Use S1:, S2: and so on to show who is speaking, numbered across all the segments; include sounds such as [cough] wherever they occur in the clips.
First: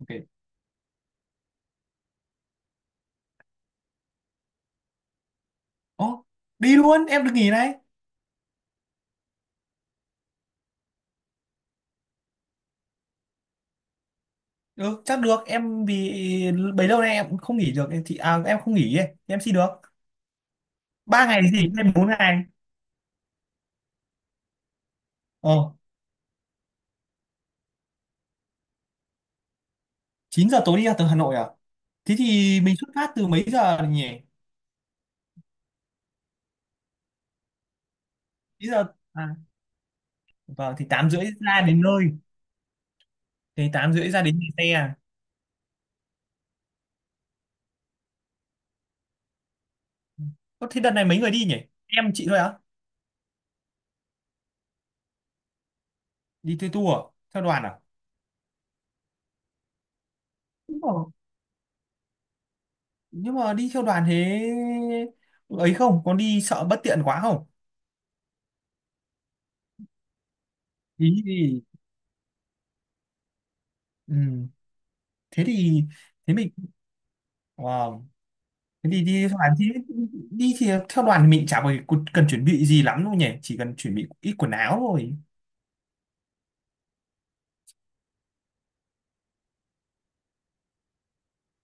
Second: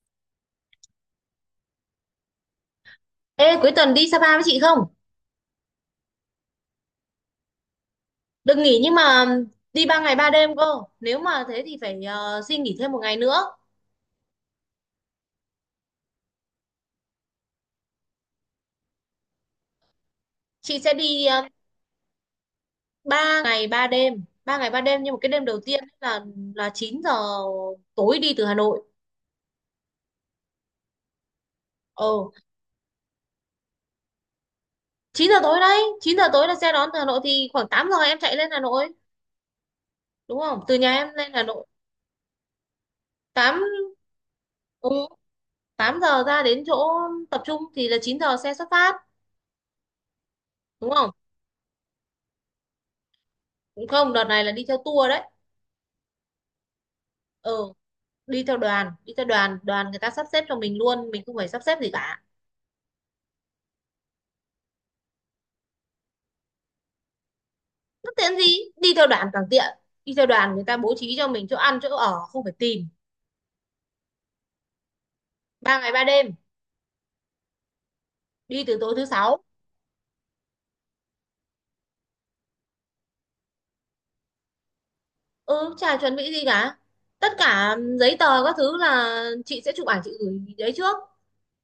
S1: OK.
S2: Ê, cuối tuần đi Sapa với chị không?
S1: Ồ, đi luôn em được nghỉ này.
S2: Đừng nghỉ nhưng mà đi 3 ngày 3 đêm cơ. Nếu mà thế thì phải xin nghỉ thêm một ngày nữa.
S1: Ừ, chắc được em vì bấy lâu nay em cũng không nghỉ được em thì em không nghỉ ấy. Em xin được
S2: Chị sẽ đi
S1: ba ngày thì nghỉ thêm bốn ngày.
S2: 3 ngày 3 đêm. Ba ngày 3 đêm nhưng mà cái đêm
S1: Ờ.
S2: đầu tiên ấy là 9 giờ tối đi từ Hà Nội.
S1: 9 giờ tối đi ra từ Hà Nội à? Thế
S2: Ồ,
S1: thì mình xuất phát từ mấy giờ nhỉ?
S2: 9 giờ tối đấy. Chín giờ tối là xe đón từ Hà Nội thì khoảng 8 giờ em chạy lên Hà
S1: 9 giờ.
S2: Nội.
S1: À,
S2: Đúng không? Từ
S1: vâng, thì
S2: nhà em
S1: 8 rưỡi
S2: lên Hà
S1: ra
S2: Nội.
S1: đến nơi,
S2: 8
S1: thì 8 rưỡi ra đến nhà xe
S2: ừ,
S1: à?
S2: 8 giờ ra đến chỗ tập trung thì là 9 giờ xe xuất phát.
S1: Ơ, thế
S2: Đúng
S1: đợt này
S2: không?
S1: mấy người đi nhỉ? Em chị thôi á?
S2: Cũng không, đợt này là đi theo tour đấy.
S1: Đi theo tour à? Theo đoàn
S2: Ừ.
S1: à?
S2: Đi theo đoàn, đoàn người ta sắp xếp cho mình
S1: Đúng rồi.
S2: luôn, mình không phải sắp xếp gì cả.
S1: Nhưng mà đi theo đoàn thế ấy không có đi sợ bất tiện quá không?
S2: Bất tiện gì, đi theo đoàn càng tiện. Đi theo đoàn người ta bố trí
S1: Ý
S2: cho
S1: thì,
S2: mình chỗ ăn chỗ ở, không phải tìm.
S1: ừ, thế
S2: Ba
S1: thì,
S2: ngày ba đêm,
S1: thế mình, wow,
S2: đi từ
S1: thế
S2: tối
S1: thì
S2: thứ
S1: đi theo
S2: sáu.
S1: đoàn thì mình chả phải cần chuẩn bị gì lắm đâu nhỉ, chỉ cần chuẩn bị ít quần áo thôi.
S2: Ừ, chả chuẩn bị gì cả, tất cả giấy tờ các thứ là chị sẽ chụp ảnh chị gửi đấy trước.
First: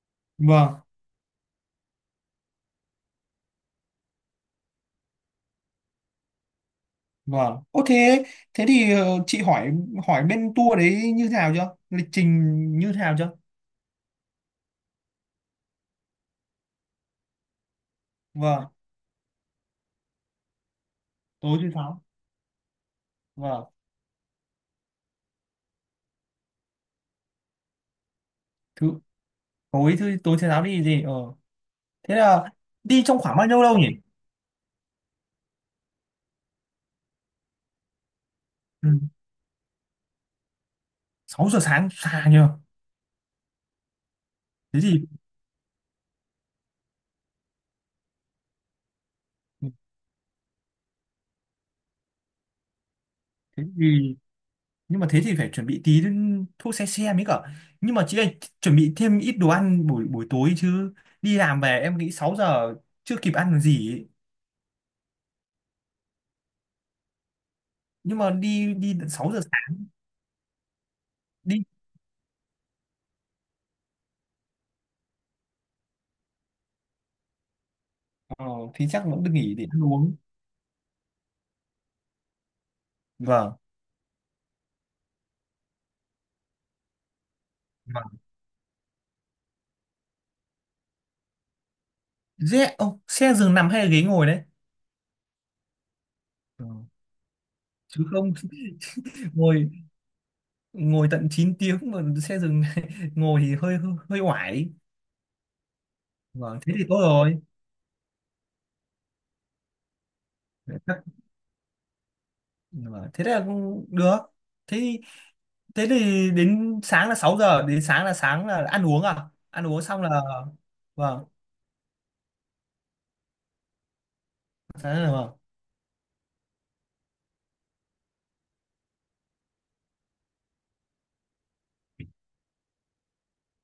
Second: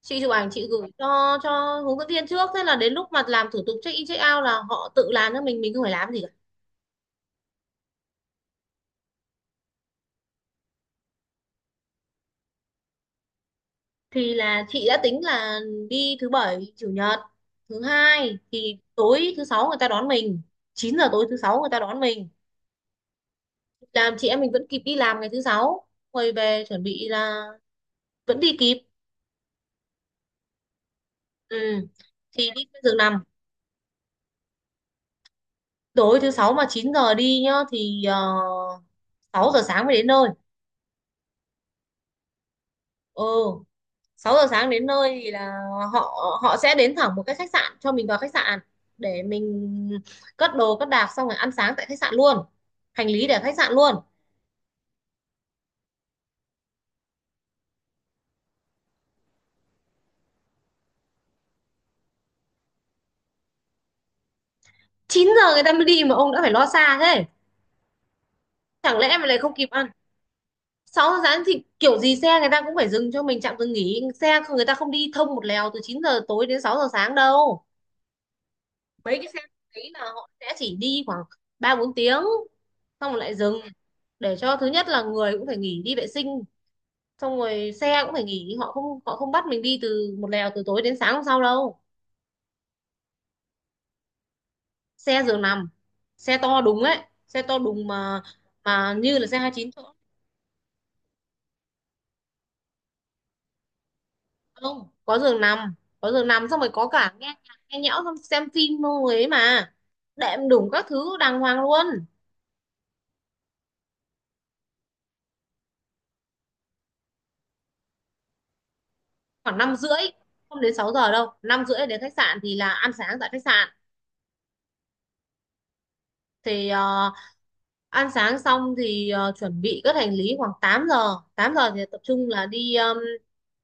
S2: Chị chụp ảnh chị
S1: Vâng.
S2: gửi cho hướng dẫn viên trước, thế là đến lúc mà làm thủ tục check in check out là họ tự làm cho mình không phải làm gì.
S1: Vâng, ô thế, thế thì chị hỏi hỏi bên tour đấy như thế nào chưa, lịch trình như thế nào chưa?
S2: Thì là chị đã tính là đi thứ bảy chủ nhật thứ hai,
S1: Vâng.
S2: thì tối thứ sáu người ta đón mình. Chín giờ tối thứ
S1: Tối
S2: sáu người
S1: thứ
S2: ta đón
S1: sáu.
S2: mình.
S1: Vâng.
S2: Làm chị em mình vẫn kịp đi làm ngày thứ sáu, quay về chuẩn bị là vẫn đi kịp.
S1: thứ tối thứ Tối thứ sáu đi gì, ờ.
S2: Ừ.
S1: Thế là
S2: Thì đi trên giường
S1: đi trong
S2: nằm.
S1: khoảng bao nhiêu lâu nhỉ?
S2: Tối thứ sáu mà 9 giờ đi nhá thì
S1: Ừ.
S2: 6 giờ sáng mới đến nơi.
S1: 6 giờ sáng xa nhờ.
S2: Ừ, 6 giờ sáng
S1: Thế
S2: đến
S1: thì,
S2: nơi thì là họ họ sẽ đến thẳng một cái khách sạn, cho mình vào khách sạn để mình cất đồ cất đạc, xong rồi ăn sáng tại khách sạn luôn. Hành lý để ở khách
S1: thế
S2: sạn luôn.
S1: thì, nhưng mà thế thì phải chuẩn bị tí thuốc xe, mới cả nhưng mà chị ơi chuẩn bị thêm ít đồ ăn buổi buổi tối chứ, đi làm về em nghĩ 6 giờ chưa kịp ăn được gì ấy.
S2: Chín giờ người ta mới đi mà ông đã phải lo xa thế.
S1: Nhưng mà đi đi
S2: Chẳng
S1: tận
S2: lẽ mà
S1: 6
S2: lại
S1: giờ
S2: không kịp
S1: sáng.
S2: ăn. Sáu giờ sáng thì
S1: Đi,
S2: kiểu gì xe người ta cũng phải dừng cho mình trạm dừng nghỉ, xe người ta không đi thông một lèo từ 9 giờ tối đến 6 giờ sáng đâu.
S1: ờ, thì chắc
S2: Mấy
S1: vẫn
S2: cái
S1: được
S2: xe
S1: nghỉ để ăn
S2: đấy là
S1: uống.
S2: họ sẽ chỉ đi khoảng 3 4 tiếng xong rồi lại
S1: Vâng.
S2: dừng. Để cho thứ nhất là người cũng phải nghỉ đi vệ sinh, xong rồi xe
S1: Vâng,
S2: cũng phải nghỉ, họ không bắt mình đi từ một lèo từ tối đến sáng hôm sau đâu.
S1: dễ ô, xe giường nằm hay là ghế ngồi đấy?
S2: Xe giường nằm. Xe to
S1: Ờ,
S2: đúng ấy. Xe to đúng
S1: chứ
S2: mà.
S1: không.
S2: Mà như là
S1: [laughs]
S2: xe hai mươi
S1: Ngồi,
S2: chín chỗ.
S1: ngồi tận 9 tiếng mà xe giường. [laughs] Ngồi thì hơi hơi, hơi oải.
S2: Không có giường nằm, có giường nằm xong
S1: Vâng,
S2: rồi
S1: thế thì
S2: có
S1: tốt
S2: cả nghe
S1: rồi.
S2: nhạc, nghe nhẽo xong xem phim luôn ấy mà. Đệm đủ
S1: Để
S2: các
S1: Chắc-
S2: thứ đàng hoàng luôn.
S1: vâng, thế là cũng được. Thế, thế thì đến sáng là 6 giờ đến sáng là ăn uống à?
S2: Khoảng
S1: Ăn
S2: năm
S1: uống
S2: rưỡi.
S1: xong là,
S2: Không đến 6 giờ
S1: vâng,
S2: đâu, năm rưỡi đến khách sạn thì là ăn sáng tại khách sạn.
S1: sáng là, vâng.
S2: Thì ăn sáng xong thì chuẩn bị cất hành lý khoảng 8 giờ. Tám giờ thì tập trung là đi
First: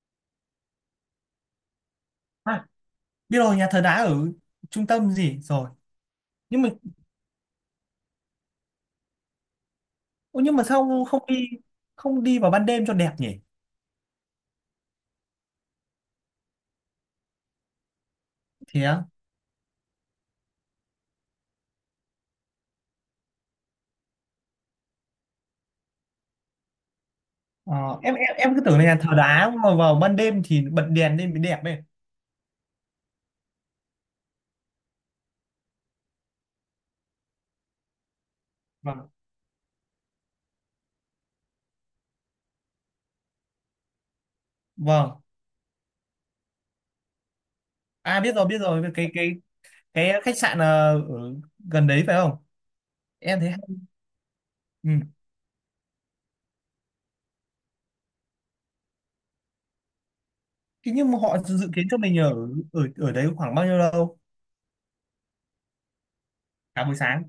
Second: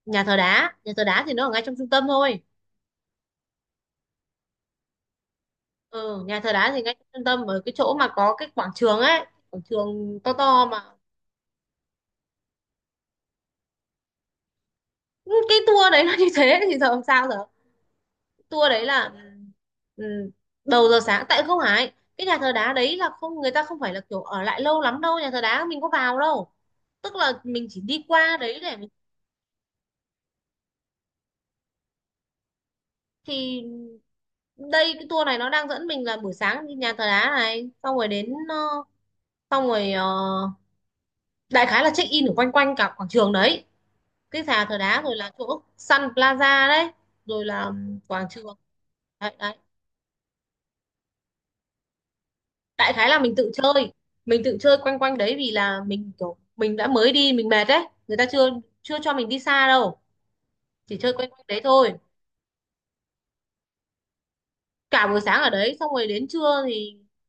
S2: nhà thờ đá. Nhà thờ đá thì nó ở ngay trong trung tâm thôi.
S1: À, biết rồi, nhà thờ đá ở trung tâm gì rồi.
S2: Ừ, nhà thờ
S1: Nhưng mà,
S2: đá thì ngay trong trung tâm, ở cái chỗ mà có cái quảng trường ấy, quảng trường to
S1: ô, nhưng mà
S2: to mà.
S1: sao không đi, không đi vào ban đêm cho đẹp nhỉ?
S2: Ừ, cái tour đấy nó [laughs] như thế thì giờ làm sao giờ. Tour
S1: Thế
S2: đấy
S1: á?
S2: là, ừ, đầu giờ sáng, tại không phải cái nhà thờ đá đấy là không, người ta không phải là kiểu ở lại lâu lắm đâu, nhà thờ đá mình có vào đâu. Tức là mình chỉ
S1: Ờ,
S2: đi qua
S1: em
S2: đấy
S1: cứ
S2: để
S1: tưởng là
S2: mình.
S1: nhà thờ đá mà vào ban đêm thì bật đèn lên mới đẹp ấy.
S2: Thì đây, cái tour này nó đang dẫn mình là buổi sáng đi nhà thờ đá này xong rồi đến
S1: Vâng.
S2: xong rồi đại khái là check in ở quanh quanh cả quảng trường đấy. Cái nhà thờ đá rồi
S1: Vâng,
S2: là chỗ Sun Plaza đấy. Rồi là
S1: à
S2: quảng
S1: biết
S2: trường
S1: rồi biết rồi, cái
S2: đấy, đấy.
S1: cái khách sạn ở gần đấy phải không?
S2: Đại khái là mình
S1: Em thấy
S2: tự
S1: hay.
S2: chơi. Mình tự chơi
S1: Ừ.
S2: quanh quanh đấy, vì là mình kiểu mình đã mới đi mình mệt đấy, người ta chưa chưa cho mình đi xa đâu,
S1: Thế
S2: chỉ
S1: nhưng
S2: chơi
S1: mà
S2: quanh
S1: họ
S2: quanh đấy
S1: dự kiến
S2: thôi.
S1: cho mình ở ở ở đấy khoảng bao nhiêu lâu?
S2: Cả buổi sáng ở đấy, xong rồi đến trưa
S1: Cả buổi
S2: thì
S1: sáng.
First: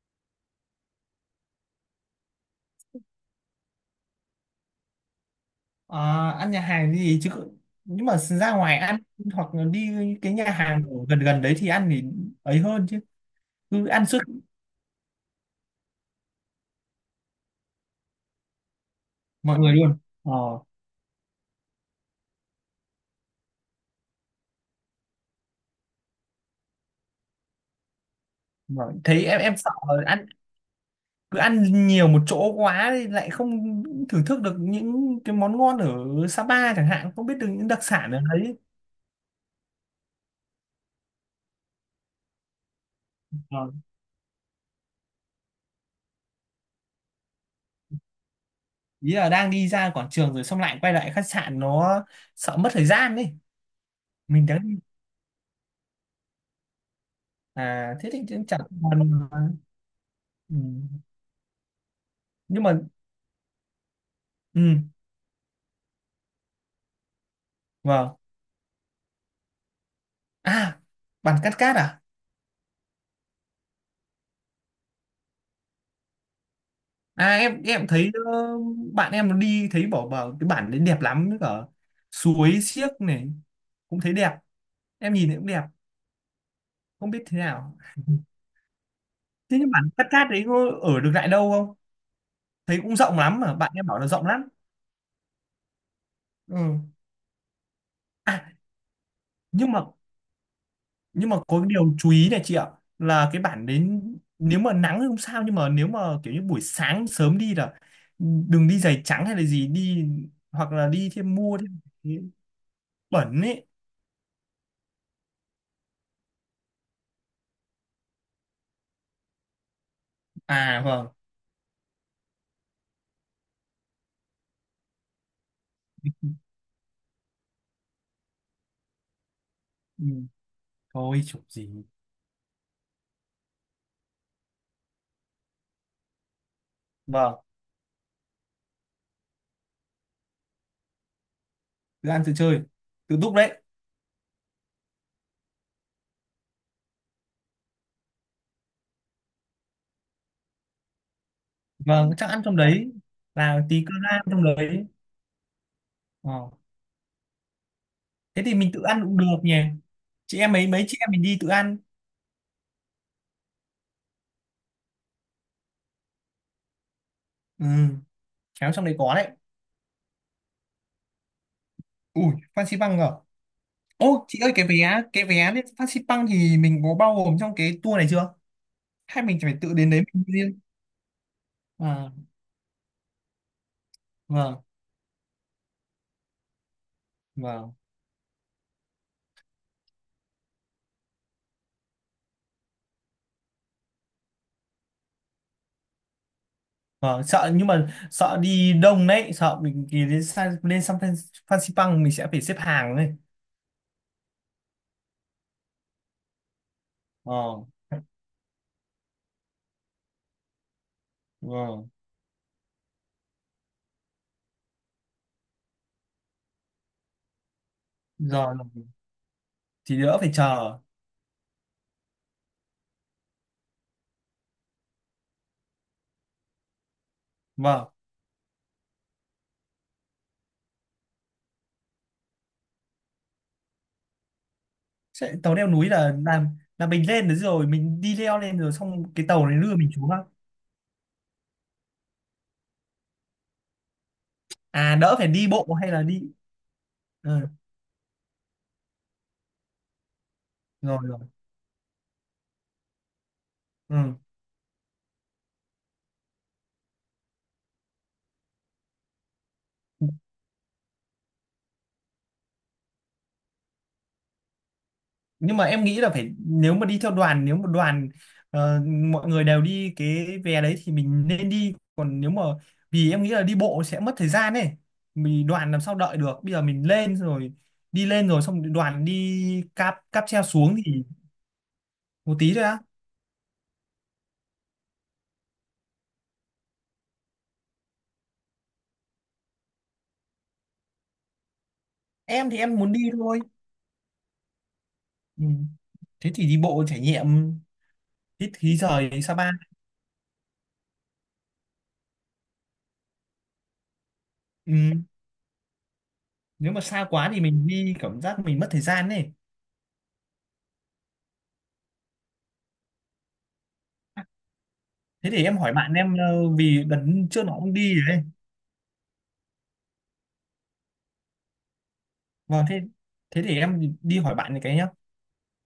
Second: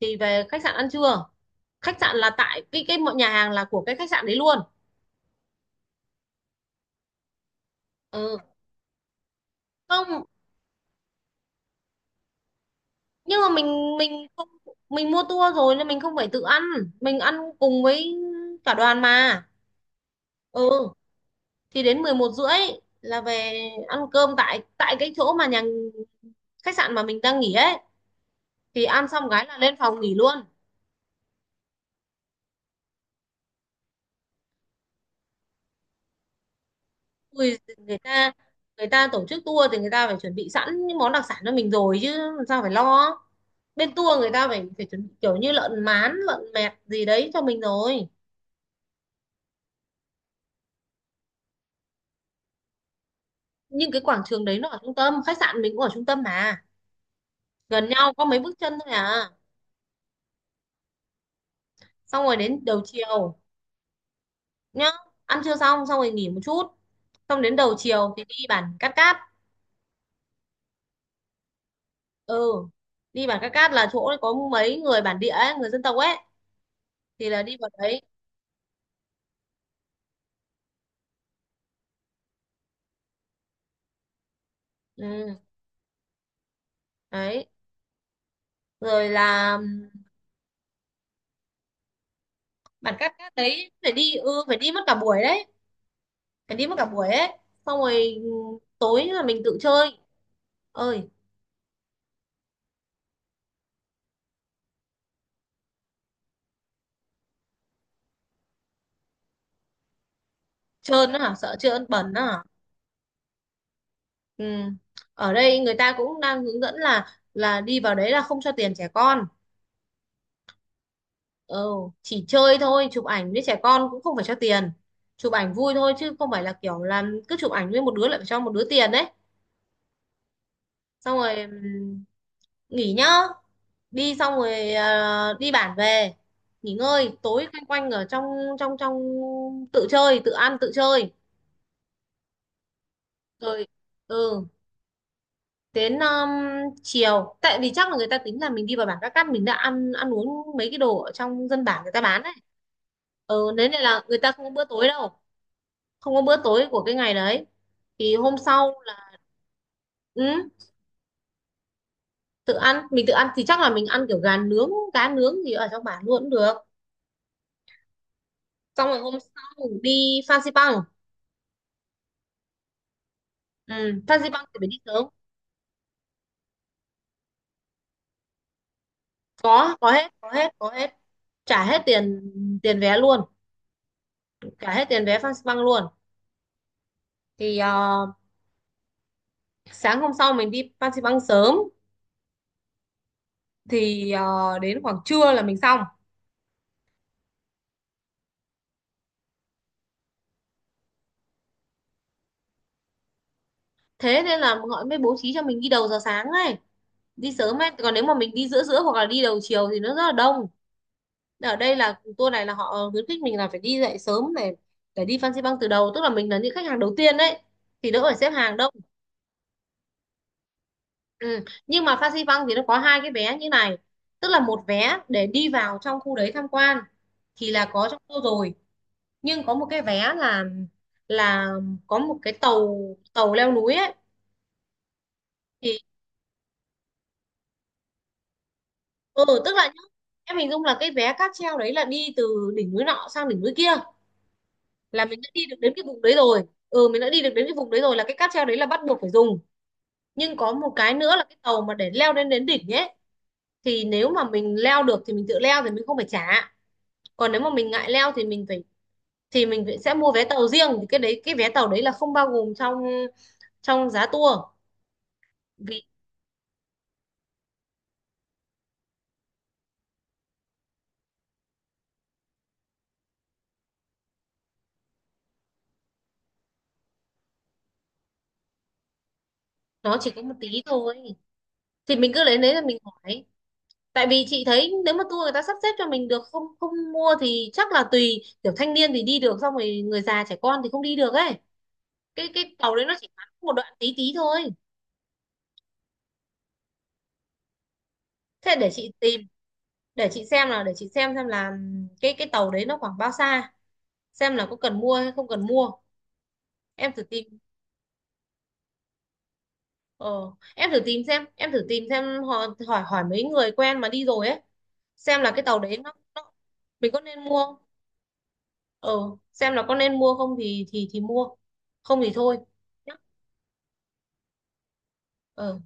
S2: thì về khách sạn ăn trưa. Khách sạn là tại cái mọi nhà hàng là của cái khách sạn đấy luôn.
S1: Ờ, ăn nhà hàng gì chứ, nhưng mà
S2: Ừ,
S1: ra ngoài ăn hoặc là đi
S2: không,
S1: cái nhà hàng ở gần gần đấy thì ăn thì ấy hơn chứ,
S2: nhưng mà
S1: cứ
S2: mình
S1: ăn suốt
S2: mình không, mình mua tour rồi nên mình không phải tự ăn. Mình ăn cùng với cả đoàn mà.
S1: mọi người luôn, ờ.
S2: Ừ, thì đến 11 rưỡi là về ăn cơm tại tại cái chỗ mà nhà khách sạn mà mình đang nghỉ ấy. Thì
S1: Mà
S2: ăn xong
S1: thấy
S2: cái
S1: em
S2: là
S1: sợ
S2: lên phòng
S1: là
S2: nghỉ
S1: ăn,
S2: luôn.
S1: cứ ăn nhiều một chỗ quá thì lại không thưởng thức được những cái món ngon ở Sapa chẳng hạn, không biết được
S2: Ui,
S1: những đặc
S2: người
S1: sản ở
S2: ta
S1: đấy.
S2: người ta tổ chức tour thì người ta phải chuẩn bị sẵn những món đặc sản cho mình rồi chứ làm sao phải lo.
S1: Ờ,
S2: Bên tour người ta phải phải chuẩn bị kiểu như lợn mán lợn mẹt gì đấy cho mình rồi.
S1: ý là đang đi ra quảng trường rồi xong lại quay lại khách sạn nó sợ mất thời gian đấy.
S2: Nhưng cái quảng trường
S1: Mình
S2: đấy
S1: đang
S2: nó
S1: đi,
S2: ở trung tâm, khách sạn mình cũng ở trung tâm mà. Gần
S1: à thế
S2: nhau
S1: thì
S2: có mấy bước
S1: chẳng
S2: chân thôi
S1: còn.
S2: à.
S1: Ừ.
S2: Xong rồi
S1: Nhưng
S2: đến
S1: mà,
S2: đầu chiều
S1: ừ,
S2: nhá. Ăn trưa xong xong rồi nghỉ một chút. Xong đến đầu chiều
S1: vâng.
S2: thì đi bản Cát Cát.
S1: À, bản cắt cát à?
S2: Ừ, đi bản Cát Cát là chỗ có mấy người bản địa ấy, người dân tộc ấy. Thì
S1: À,
S2: là đi vào đấy.
S1: thấy, bạn em nó đi thấy bảo bảo cái bản đấy đẹp lắm, với cả suối xiếc này cũng thấy đẹp. Em nhìn
S2: Ừ,
S1: thấy cũng đẹp, không biết thế
S2: đấy,
S1: nào.
S2: rồi là
S1: Thế nhưng bản cắt cát đấy có ở được lại đâu không? Thấy
S2: bản
S1: cũng
S2: Cát
S1: rộng
S2: Cát
S1: lắm, mà
S2: đấy
S1: bạn em
S2: phải
S1: bảo là
S2: đi,
S1: rộng
S2: ừ,
S1: lắm.
S2: phải đi mất cả buổi đấy. Phải đi mất
S1: Ừ.
S2: cả buổi ấy. Xong rồi
S1: À,
S2: tối là mình tự
S1: nhưng mà,
S2: chơi. Ơi.
S1: nhưng mà có cái điều chú ý này chị ạ, là cái bản đến nếu mà nắng thì không sao, nhưng mà nếu mà kiểu như buổi sáng sớm đi là đừng đi giày trắng hay là gì, đi hoặc là đi
S2: Trơn á hả?
S1: thêm,
S2: Sợ
S1: mua thêm,
S2: trơn bẩn á hả?
S1: bẩn ấy.
S2: Ừ. Ở đây người ta cũng đang hướng dẫn là đi vào đấy là không cho tiền trẻ con.
S1: À vâng.
S2: Ừ, chỉ chơi thôi, chụp ảnh với trẻ con cũng không phải cho tiền. Chụp ảnh vui thôi chứ không phải là kiểu là cứ chụp ảnh với một đứa lại phải cho một đứa tiền đấy.
S1: Ừ.
S2: Xong
S1: Thôi
S2: rồi
S1: chụp gì.
S2: nghỉ nhá. Đi xong rồi đi bản về nghỉ ngơi,
S1: Vâng.
S2: tối quanh quanh ở trong, trong tự chơi tự ăn tự chơi.
S1: Tự ăn tự chơi, tự đúc đấy.
S2: Rồi, ừ, đến chiều tại vì chắc là người ta tính là mình đi vào bản Các Cát mình đã ăn ăn uống mấy cái đồ ở trong dân bản người ta
S1: Vâng,
S2: bán
S1: chắc
S2: đấy.
S1: ăn trong đấy,
S2: Ừ,
S1: là
S2: thế nên
S1: tí cơm
S2: là người
S1: lam
S2: ta không
S1: trong
S2: có bữa
S1: đấy.
S2: tối đâu. Không có bữa
S1: Ờ.
S2: tối của cái ngày đấy. Thì hôm
S1: Thế thì mình
S2: sau
S1: tự ăn
S2: là,
S1: cũng được nhỉ, chị
S2: ừ,
S1: em, mấy mấy chị em mình đi tự ăn.
S2: tự ăn, mình tự ăn thì chắc là mình ăn kiểu gà nướng cá nướng gì ở trong bản luôn cũng được.
S1: Ừ, khéo trong
S2: Xong
S1: đấy
S2: rồi hôm
S1: có đấy.
S2: sau đi Fansipan Bang.
S1: Ui, Phan Xi Păng à?
S2: Ừ,
S1: Ô
S2: Fansipan
S1: chị
S2: Bang
S1: ơi,
S2: thì phải đi sớm.
S1: cái vé lên Phan Xi Păng thì mình có bao gồm trong cái tour này chưa, hay mình phải tự
S2: có
S1: đến
S2: có
S1: đấy
S2: hết,
S1: mình
S2: có hết,
S1: riêng?
S2: có hết. Trả hết
S1: À
S2: tiền, tiền vé luôn.
S1: vâng.
S2: Trả hết tiền vé Fansipan Bang luôn. Thì
S1: Vâng.
S2: sáng hôm sau mình đi Fansipan Bang sớm. Thì đến khoảng trưa là mình xong.
S1: Ờ, sợ nhưng mà sợ đi đông đấy, sợ mình thì đến lên sang Phan Xipang mình sẽ phải xếp hàng đấy.
S2: Thế nên là họ mới bố trí cho mình đi đầu giờ sáng ấy. Đi sớm
S1: Ờ.
S2: ấy, còn nếu mà mình đi giữa giữa hoặc là đi đầu chiều thì nó rất là đông. Ở đây
S1: Vâng.
S2: là tour này là họ khuyến khích mình là phải đi dậy sớm này. Phải đi Phan Xi Păng từ đầu, tức là mình là những khách hàng đầu tiên đấy. Thì đỡ phải xếp hàng
S1: Rồi,
S2: đâu.
S1: thì đỡ phải chờ.
S2: Ừ. Nhưng mà Phan Xi Păng thì nó có hai cái vé như này. Tức là một vé để đi vào trong khu đấy tham quan, thì là có
S1: Vâng.
S2: trong tour rồi. Nhưng có một cái vé là là có một cái tàu tàu leo núi ấy.
S1: Sẽ, tàu leo
S2: Thì
S1: núi là làm, là mình lên đấy rồi mình đi leo lên rồi xong
S2: ừ,
S1: cái tàu
S2: tức
S1: này
S2: là nhá,
S1: đưa mình xuống á?
S2: em hình dung là cái vé cáp treo đấy là đi từ đỉnh núi nọ sang đỉnh núi kia.
S1: À,
S2: Là
S1: đỡ
S2: mình
S1: phải
S2: đã đi
S1: đi
S2: được đến
S1: bộ
S2: cái
S1: hay
S2: vùng
S1: là
S2: đấy
S1: đi.
S2: rồi. Ừ, mình đã đi được
S1: Ừ.
S2: đến cái vùng đấy rồi, là cái cáp treo đấy là bắt buộc phải dùng. Nhưng có một cái
S1: Rồi,
S2: nữa
S1: rồi.
S2: là cái tàu mà để leo lên đến đỉnh ấy. Thì nếu
S1: Ừ.
S2: mà mình leo được thì mình tự leo, thì mình không phải trả. Còn nếu mà mình ngại leo sẽ mua vé tàu riêng, thì cái đấy cái vé tàu đấy là không bao gồm trong trong giá tour.
S1: Nhưng mà em
S2: Vì
S1: nghĩ là phải, nếu mà đi theo đoàn, nếu mà đoàn ờ, mọi người đều đi cái vé đấy thì mình nên đi, còn nếu mà, vì em nghĩ là đi bộ sẽ mất thời gian ấy, mình đoàn làm sao đợi được, bây giờ mình lên rồi đi lên rồi xong đoàn đi cáp
S2: nó chỉ có
S1: cáp
S2: một
S1: treo
S2: tí
S1: xuống
S2: thôi.
S1: thì
S2: Thì mình cứ
S1: một
S2: lấy đấy
S1: tí
S2: là
S1: thôi
S2: mình
S1: á.
S2: hỏi. Tại vì chị thấy nếu mà tour người ta sắp xếp cho mình được không không mua thì chắc là tùy, kiểu thanh niên thì đi được, xong rồi người già trẻ con thì không đi được ấy. cái
S1: Em
S2: cái
S1: thì
S2: tàu
S1: em
S2: đấy
S1: muốn
S2: nó
S1: đi
S2: chỉ ngắn
S1: thôi.
S2: một đoạn tí tí thôi.
S1: Ừ, thế thì đi bộ trải nghiệm, hít
S2: Thế để
S1: khí
S2: chị tìm,
S1: trời Sapa.
S2: để chị xem là cái tàu đấy nó khoảng bao xa. Xem là có
S1: Ừ.
S2: cần mua hay không cần mua.
S1: Nếu mà
S2: Em thử
S1: xa
S2: tìm,
S1: quá thì mình đi cảm giác mình mất thời gian ấy.
S2: ờ, em thử tìm xem họ hỏi hỏi mấy người quen mà đi rồi ấy. Xem là
S1: Thế
S2: cái
S1: thì em
S2: tàu
S1: hỏi
S2: đấy nó,
S1: bạn em,
S2: nó
S1: vì
S2: Mình
S1: đợt
S2: có nên mua
S1: trước nó
S2: không.
S1: cũng đi đấy.
S2: Ờ, xem là có nên mua không thì mua, không thì thôi
S1: Vâng, thế,
S2: nhá.
S1: thế thì em đi hỏi bạn này cái nhá.
S2: Ờ.